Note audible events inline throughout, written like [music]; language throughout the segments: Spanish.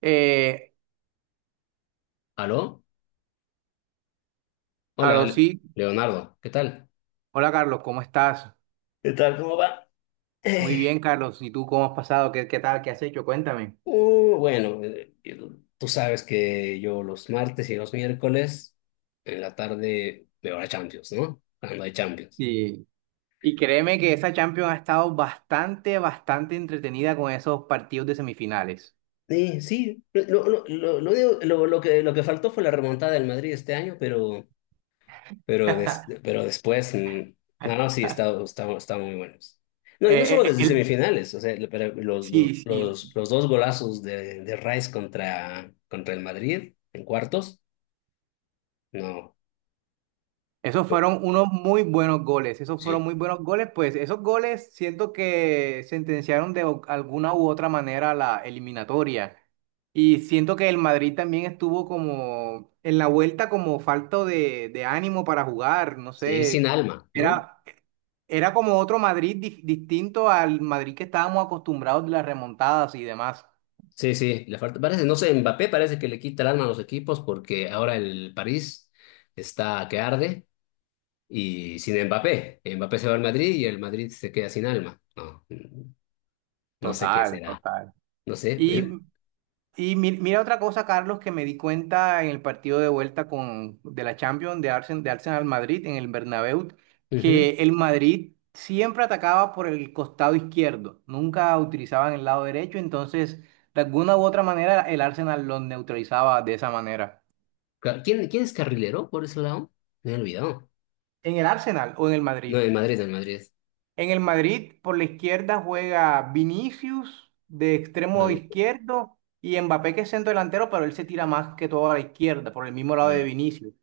Eh, ¿Aló? Hola, Aló, sí. Leonardo, ¿qué tal? Hola, Carlos, ¿cómo estás? ¿Qué tal? ¿Cómo va? Muy Eh, bien, Carlos. ¿Y tú cómo has pasado? ¿Qué tal? ¿Qué has hecho? Cuéntame. Bueno, tú sabes que yo los martes y los miércoles en la tarde veo la Champions, ¿no? Cuando hay Champions. Y, y créeme que esa Champions ha estado bastante, bastante entretenida con esos partidos de semifinales. Sí, sí. Lo digo- lo que, Lo que faltó fue la remontada del Madrid este año. Pero Pero, des- [laughs] pero después, no, no, sí, está muy buenos. No, y no Eh, solo eh, eh, desde el- semifinales, o sea, pero sí, sí. Los dos golazos de Rice contra el Madrid en cuartos, no, Esos pues, fueron unos muy buenos goles, esos fueron sí, muy buenos goles, pues esos goles siento que sentenciaron de alguna u otra manera la eliminatoria. Y siento que el Madrid también estuvo como en la vuelta como falto de ánimo para jugar, no sí, sin sé, alma, ¿no? era, era como otro Madrid distinto al Madrid que estábamos acostumbrados de las remontadas y demás. Sí, sí, le falta, parece, no sé, Mbappé parece que le quita el alma a los equipos porque ahora el París está que arde y sin Mbappé. Mbappé se va al Madrid y el Madrid se queda sin alma, no, no sé qué Total, será, total. no sé. Y Y mira otra cosa, Carlos, que me di cuenta en el partido de vuelta de la Champions de Arsenal Madrid en el Bernabéu, Ujú. que el Madrid siempre atacaba por el costado izquierdo, nunca utilizaban el lado derecho, entonces de alguna u otra manera el Arsenal los neutralizaba de esa manera. ¿Quién es carrilero por ese lado? Me he olvidado. ¿En el Arsenal o en el No, Madrid? en Madrid, en Madrid. En el Madrid por la izquierda juega Vinicius de extremo Bueno, izquierdo y Mbappé, que es centro delantero, pero él se tira más que todo a la izquierda, por el mismo lado de mm. Vinicius.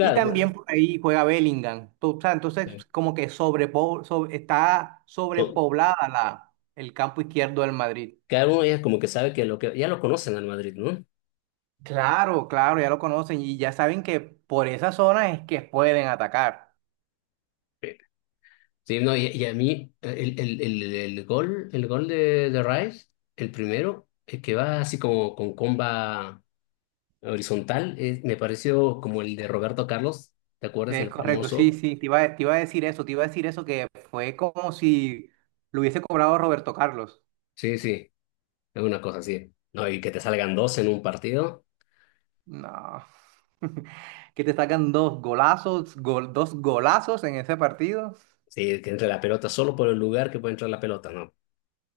Y también bueno. por ahí juega Bellingham. O sea, Ya. entonces, como que está So, sobrepoblada el campo izquierdo del Madrid. cada uno ya como que sabe que lo que ya lo conocen al Madrid, ¿no? Claro, claro, ya lo conocen y ya saben que por esa zona es que pueden atacar. Sí, sí, no, y a mí el gol de Rice, el primero, el que va así como con comba horizontal, me pareció como el de Roberto Carlos. ¿Te acuerdas? Es El correcto, sí, famoso. sí, te iba a decir eso, te iba a decir eso, que fue como si lo hubiese cobrado Roberto Carlos. Sí, sí, es una cosa así. No, y que te salgan dos en un partido. No, [laughs] que te sacan dos golazos, dos golazos en ese partido. Sí, que entre la pelota solo por el lugar que puede entrar la pelota, no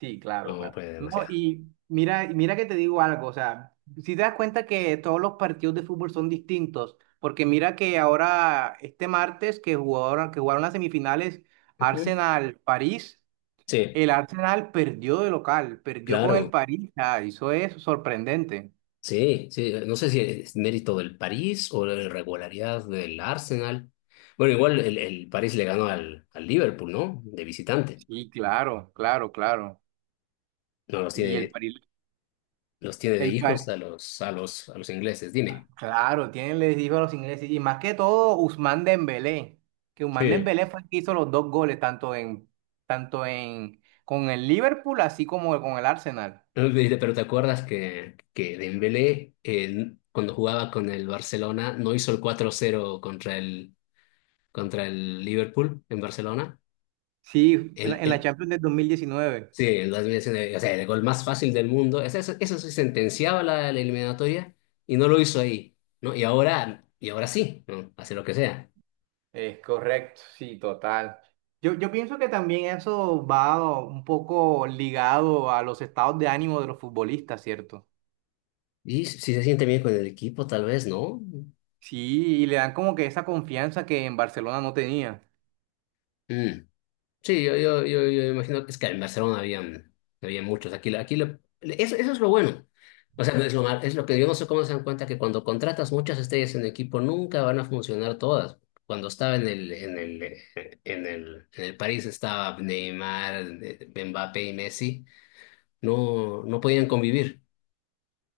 Sí, claro, no claro. fue No, demasiado. y mira, mira que te digo algo, o sea, si te das cuenta que todos los partidos de fútbol son distintos, porque mira que ahora este martes que jugaron las semifinales Ujú. Arsenal-París, Sí, el Arsenal perdió de local, perdió con el claro, París. Ah, eso es sorprendente. sí, sí. No sé si es mérito del París o la irregularidad del Arsenal. Bueno, igual el París le ganó al Liverpool, ¿no? De visitante. Sí, claro, claro, claro. No los tiene Y el de, París, Los tiene de el, hijos Pa- a a los ingleses, dime. Claro, les dijo a los ingleses, y más que todo Ousmane Dembélé, que Ousmane Sí. Dembélé fue el que hizo los dos goles, con el Liverpool, así como con el Arsenal. No, dice, pero ¿te acuerdas que Dembélé, cuando jugaba con el Barcelona, no hizo el 4-0 contra el Liverpool en Barcelona? Sí, en la El, en la el, Champions del 2019. sí, el 2019, o sea, el gol más fácil del mundo. Eso sí sentenciaba la, la eliminatoria y no lo hizo ahí, ¿no? Y ahora sí, ¿no? Hace lo que sea. Es correcto, sí, total. Yo pienso que también eso va un poco ligado a los estados de ánimo de los futbolistas, ¿cierto? Y si se siente bien con el equipo, tal vez, ¿no? Sí, y le dan como que esa confianza que en Barcelona no tenía. Mm. Sí, yo imagino que es que en Barcelona habían, había muchos. Eso, eso es lo bueno. O sea, no es lo mal- es lo que yo no sé cómo se dan cuenta que cuando contratas muchas estrellas en equipo nunca van a funcionar todas. Cuando estaba en el París estaba Neymar, Mbappé y Messi, no no podían convivir.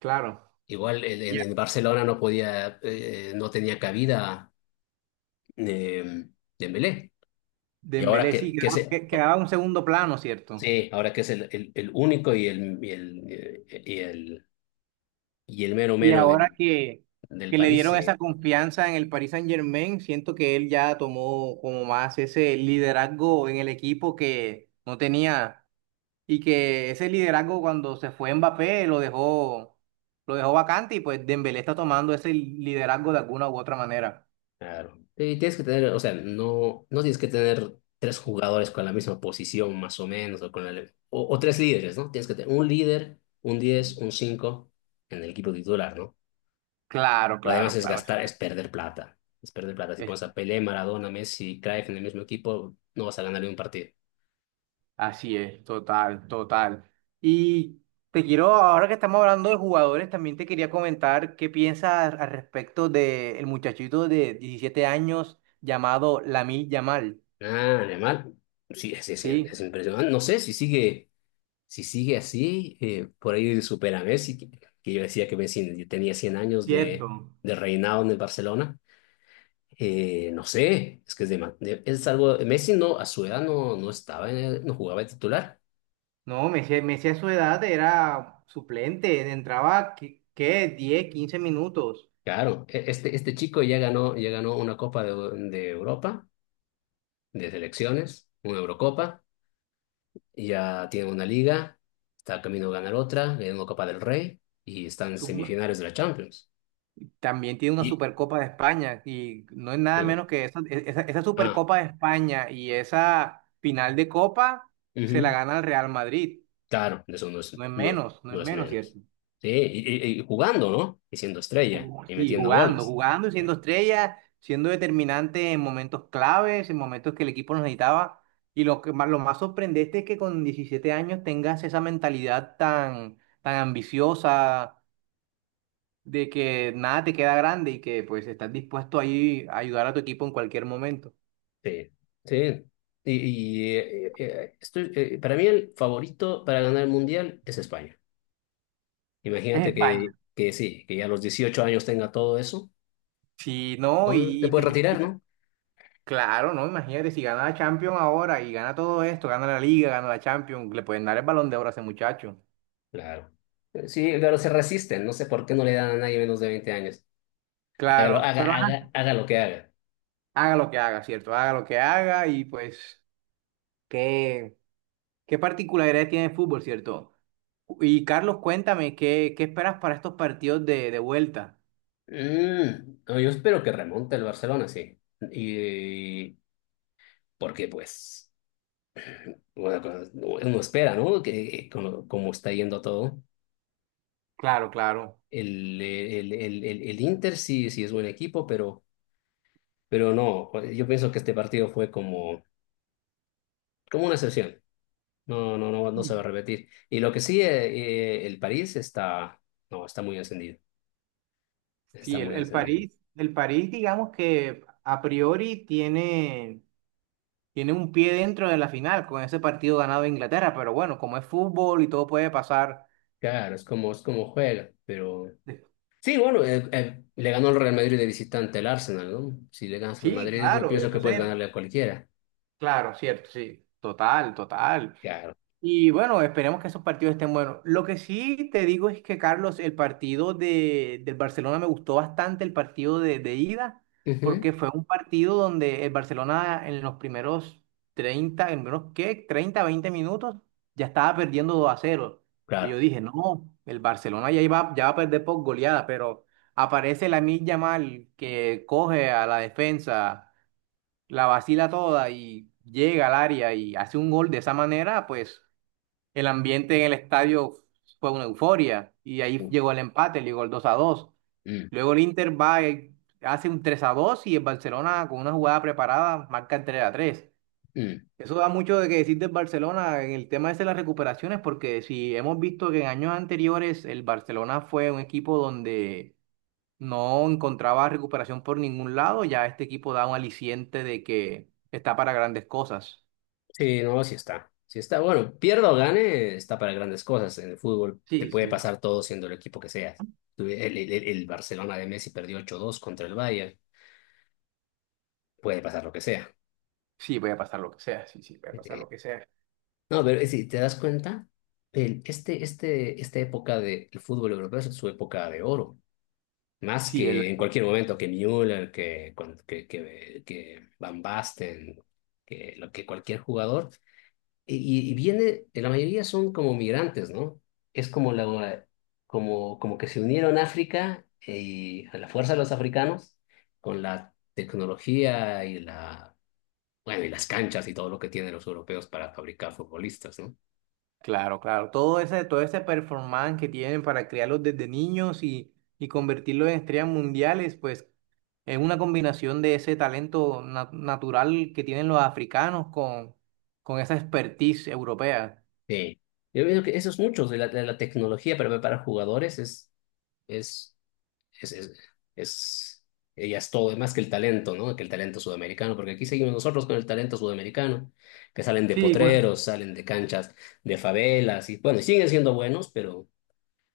Claro. Igual en Barcelona no podía, no tenía cabida, eh, Dembélé. Y ahora Dembélé, sí, que se, quedaba un segundo plano, ¿cierto? sí, ahora que es el único y el mero Y mero ahora que, del que le París, dieron esa sí, confianza en el Paris Saint-Germain, siento que él ya tomó como más ese liderazgo en el equipo que no tenía, y que ese liderazgo, cuando se fue Mbappé, lo dejó vacante, y pues Dembélé está tomando ese liderazgo de alguna u otra manera. claro. Y tienes que tener, o sea, no, no tienes que tener tres jugadores con la misma posición, más o menos, o tres líderes, ¿no? Tienes que tener un líder, un 10, un 5 en el equipo titular, ¿no? Claro, Lo demás claro, es claro. gastar, es perder plata. Es perder plata. Si pones a Pelé, Maradona, Messi, Cruyff en el mismo equipo, no vas a ganar ni un partido. Así es, total, total. Y te quiero, ahora que estamos hablando de jugadores, también te quería comentar qué piensas al respecto del muchachito de 17 años llamado Lamine Yamal. Ah, animal. Sí, es Sí, impresionante. No sé si sigue. Si sigue así, por ahí supera a Messi, que yo decía que Messi tenía 100 años cierto. De reinado en el Barcelona. No sé, es que es, de, ma- de- es algo. Messi no, a su edad no estaba, no jugaba de titular. No, Messi, a su edad era suplente, entraba, ¿qué?, 10, 15 minutos. Claro, este chico ya ganó una Copa de Europa, de selecciones, una Eurocopa, ya tiene una liga, está camino a ganar otra, ganó una Copa del Rey y está en Su- semifinales de la Champions. También tiene una Y Supercopa de España, y no es nada Eh, menos que esa ah, Supercopa de España, y esa final de Copa se la Ujú. gana el Real Madrid. Claro, de eso no es, No es no, menos, no es no es menos, menos. ¿cierto? Sí, y jugando, ¿no? Y siendo estrella y Y metiendo jugando, goles. jugando y siendo estrella, siendo determinante en momentos claves, en momentos que el equipo nos necesitaba. Y lo más sorprendente es que con 17 años tengas esa mentalidad tan, tan ambiciosa, de que nada te queda grande y que pues estás dispuesto ahí a ayudar a tu equipo en cualquier momento. Sí, sí. Para mí el favorito para ganar el Mundial es España. Es Imagínate que, España. que sí, que ya a los 18 años tenga todo eso, Sí, no, ¿no? Te puedes y- retirar, y- ¿no? claro, no, imagínate, si gana la Champions ahora y gana todo esto, gana la Liga, gana la Champions, le pueden dar el Balón de Oro a ese muchacho. Claro. Sí, pero se resisten, no sé por qué no le dan a nadie menos de 20 años. Hágalo, Claro, pero haga, haga, ajá, haga lo que haga. haga lo que haga, ¿cierto? Haga lo que haga, y pues, ¿qué, qué particularidad tiene el fútbol, ¿cierto? Y Carlos, cuéntame, ¿qué esperas para estos partidos de vuelta? No, yo espero que remonte el Barcelona, sí. Y porque pues bueno, pues, uno espera, ¿no? Que como, como está yendo todo, Claro, claro. El Inter sí, sí es buen equipo, pero no, pues, yo pienso que este partido fue como como una excepción. No, no, no, no se va a repetir. Y lo que sí, el París está, no, está muy encendido, está Sí, muy encendido. El París, digamos que a priori tiene un pie dentro de la final con ese partido ganado de Inglaterra, pero bueno, como es fútbol, y todo puede pasar. Claro, es como juega, pero. Sí, bueno, le ganó el Real Madrid de visitante al Arsenal, ¿no? Si le ganas al Sí, Madrid, yo claro, pienso que puedes entonces, ganarle a cualquiera. claro, cierto, sí, total, total. Claro. Y bueno, esperemos que esos partidos estén buenos. Lo que sí te digo es que, Carlos, el partido del Barcelona me gustó bastante, el partido de ida, Ujú, porque fue un partido donde el Barcelona, en los primeros 30, en menos que, 30, 20 minutos, ya estaba perdiendo 2-0. Y yo claro. dije: no, el Barcelona ya iba, ya va a perder por goleada, pero aparece la Lamine Yamal, que coge a la defensa, la vacila toda y llega al área y hace un gol de esa manera, pues. El ambiente en el estadio fue una euforia, y ahí llegó el empate, llegó el 2-2. Mm, Luego el Inter va y hace un 3-2, y el Barcelona, con una jugada preparada, marca el 3-3. mm. Eso da mucho de que decir del Barcelona en el tema ese de las recuperaciones, porque si hemos visto que en años anteriores el Barcelona fue un equipo donde no encontraba recuperación por ningún lado, ya este equipo da un aliciente de que está para grandes cosas. Sí, no, sí está. Sí está. Bueno, pierda o gane, está para grandes cosas en el fútbol. Te Sí, puede sí. pasar todo siendo el equipo que seas. El Barcelona de Messi perdió 8-2 contra el Bayern. Puede pasar lo que sea. Sí, voy a pasar lo que sea, sí, sí, voy a pasar Eh, lo que sea. no, pero si te das cuenta, esta época del fútbol europeo es su época de oro. Más Sí, el que en cualquier momento que Müller, que Van Basten, que cualquier jugador. Y viene, la mayoría son como migrantes, ¿no? Es como, la, como, que se unieron África y a la fuerza de los africanos con la tecnología y bueno, y las canchas y todo lo que tienen los europeos para fabricar futbolistas, ¿no? Claro, claro. Todo ese performance que tienen para criarlos desde niños, y convertirlos en estrellas mundiales, pues es una combinación de ese talento natural que tienen los africanos con esa expertise europea. Sí. Yo veo que esos muchos de la tecnología para preparar jugadores es es, es, es- ella es todo más que el talento, ¿no? Que el talento sudamericano, porque aquí seguimos nosotros con el talento sudamericano, que salen de Sí, bueno. potreros, salen de canchas, de favelas, y bueno, y siguen siendo buenos, pero,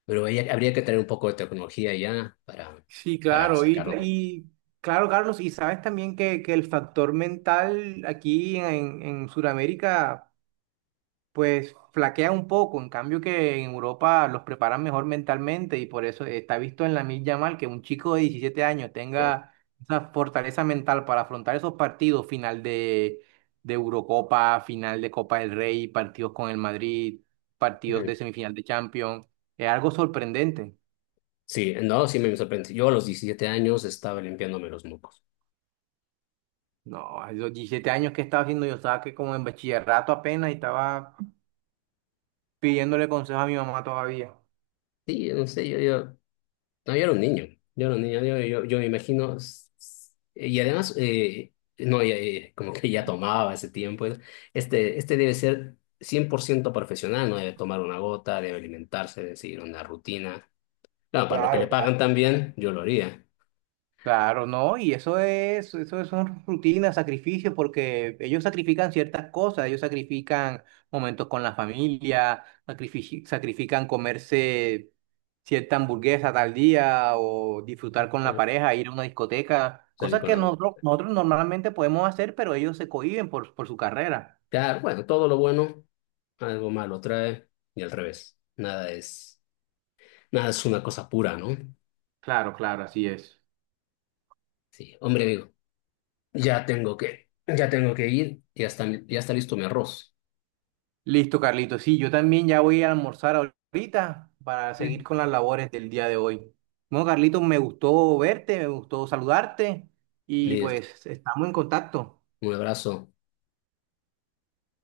pero ahí habría que tener un poco de tecnología ya Sí, para claro. Y, sacarlo. y claro, Carlos, y sabes también que el factor mental aquí en Sudamérica pues flaquea un poco, en cambio que en Europa los preparan mejor mentalmente, y por eso está visto en la Lamine Yamal que un chico de 17 años de- tenga esa fortaleza mental para afrontar esos partidos: final de Eurocopa, final de Copa del Rey, partidos con el Madrid, partidos de semifinal de Champions. Es algo sorprendente. Sí, no, sí me sorprende. Yo a los 17 años estaba limpiándome los mocos. No, a los 17 años, que estaba haciendo yo, estaba que como en bachillerato apenas y estaba pidiéndole consejo a mi mamá todavía. Sí, yo no sé, yo no, yo era un niño, yo era un niño, yo me imagino, y además, no, ya, como que ya tomaba ese tiempo, este, este debe ser 100% profesional, no debe tomar una gota, debe alimentarse, debe seguir una rutina. Claro, para lo que le Claro. pagan también, yo lo haría, Claro, no, y eso son rutinas, sacrificios, porque ellos sacrifican ciertas cosas, ellos sacrifican momentos con la familia, sacrifican comerse cierta hamburguesa tal día, o disfrutar con la eh, pareja, ir a una discoteca, salir cosas con que algo. nosotros normalmente podemos hacer, pero ellos se cohíben por su carrera. Claro, bueno, todo lo bueno, algo malo trae, y al revés, nada es una cosa pura, ¿no? Claro, claro, así es. Sí, hombre, amigo, ya tengo que ir, ya está listo mi arroz. Listo, Carlito. Sí, yo también ya voy a almorzar ahorita para seguir con las labores del día de hoy. Bueno, Carlito, me gustó verte, me gustó saludarte y Listo. pues estamos en contacto. Un abrazo.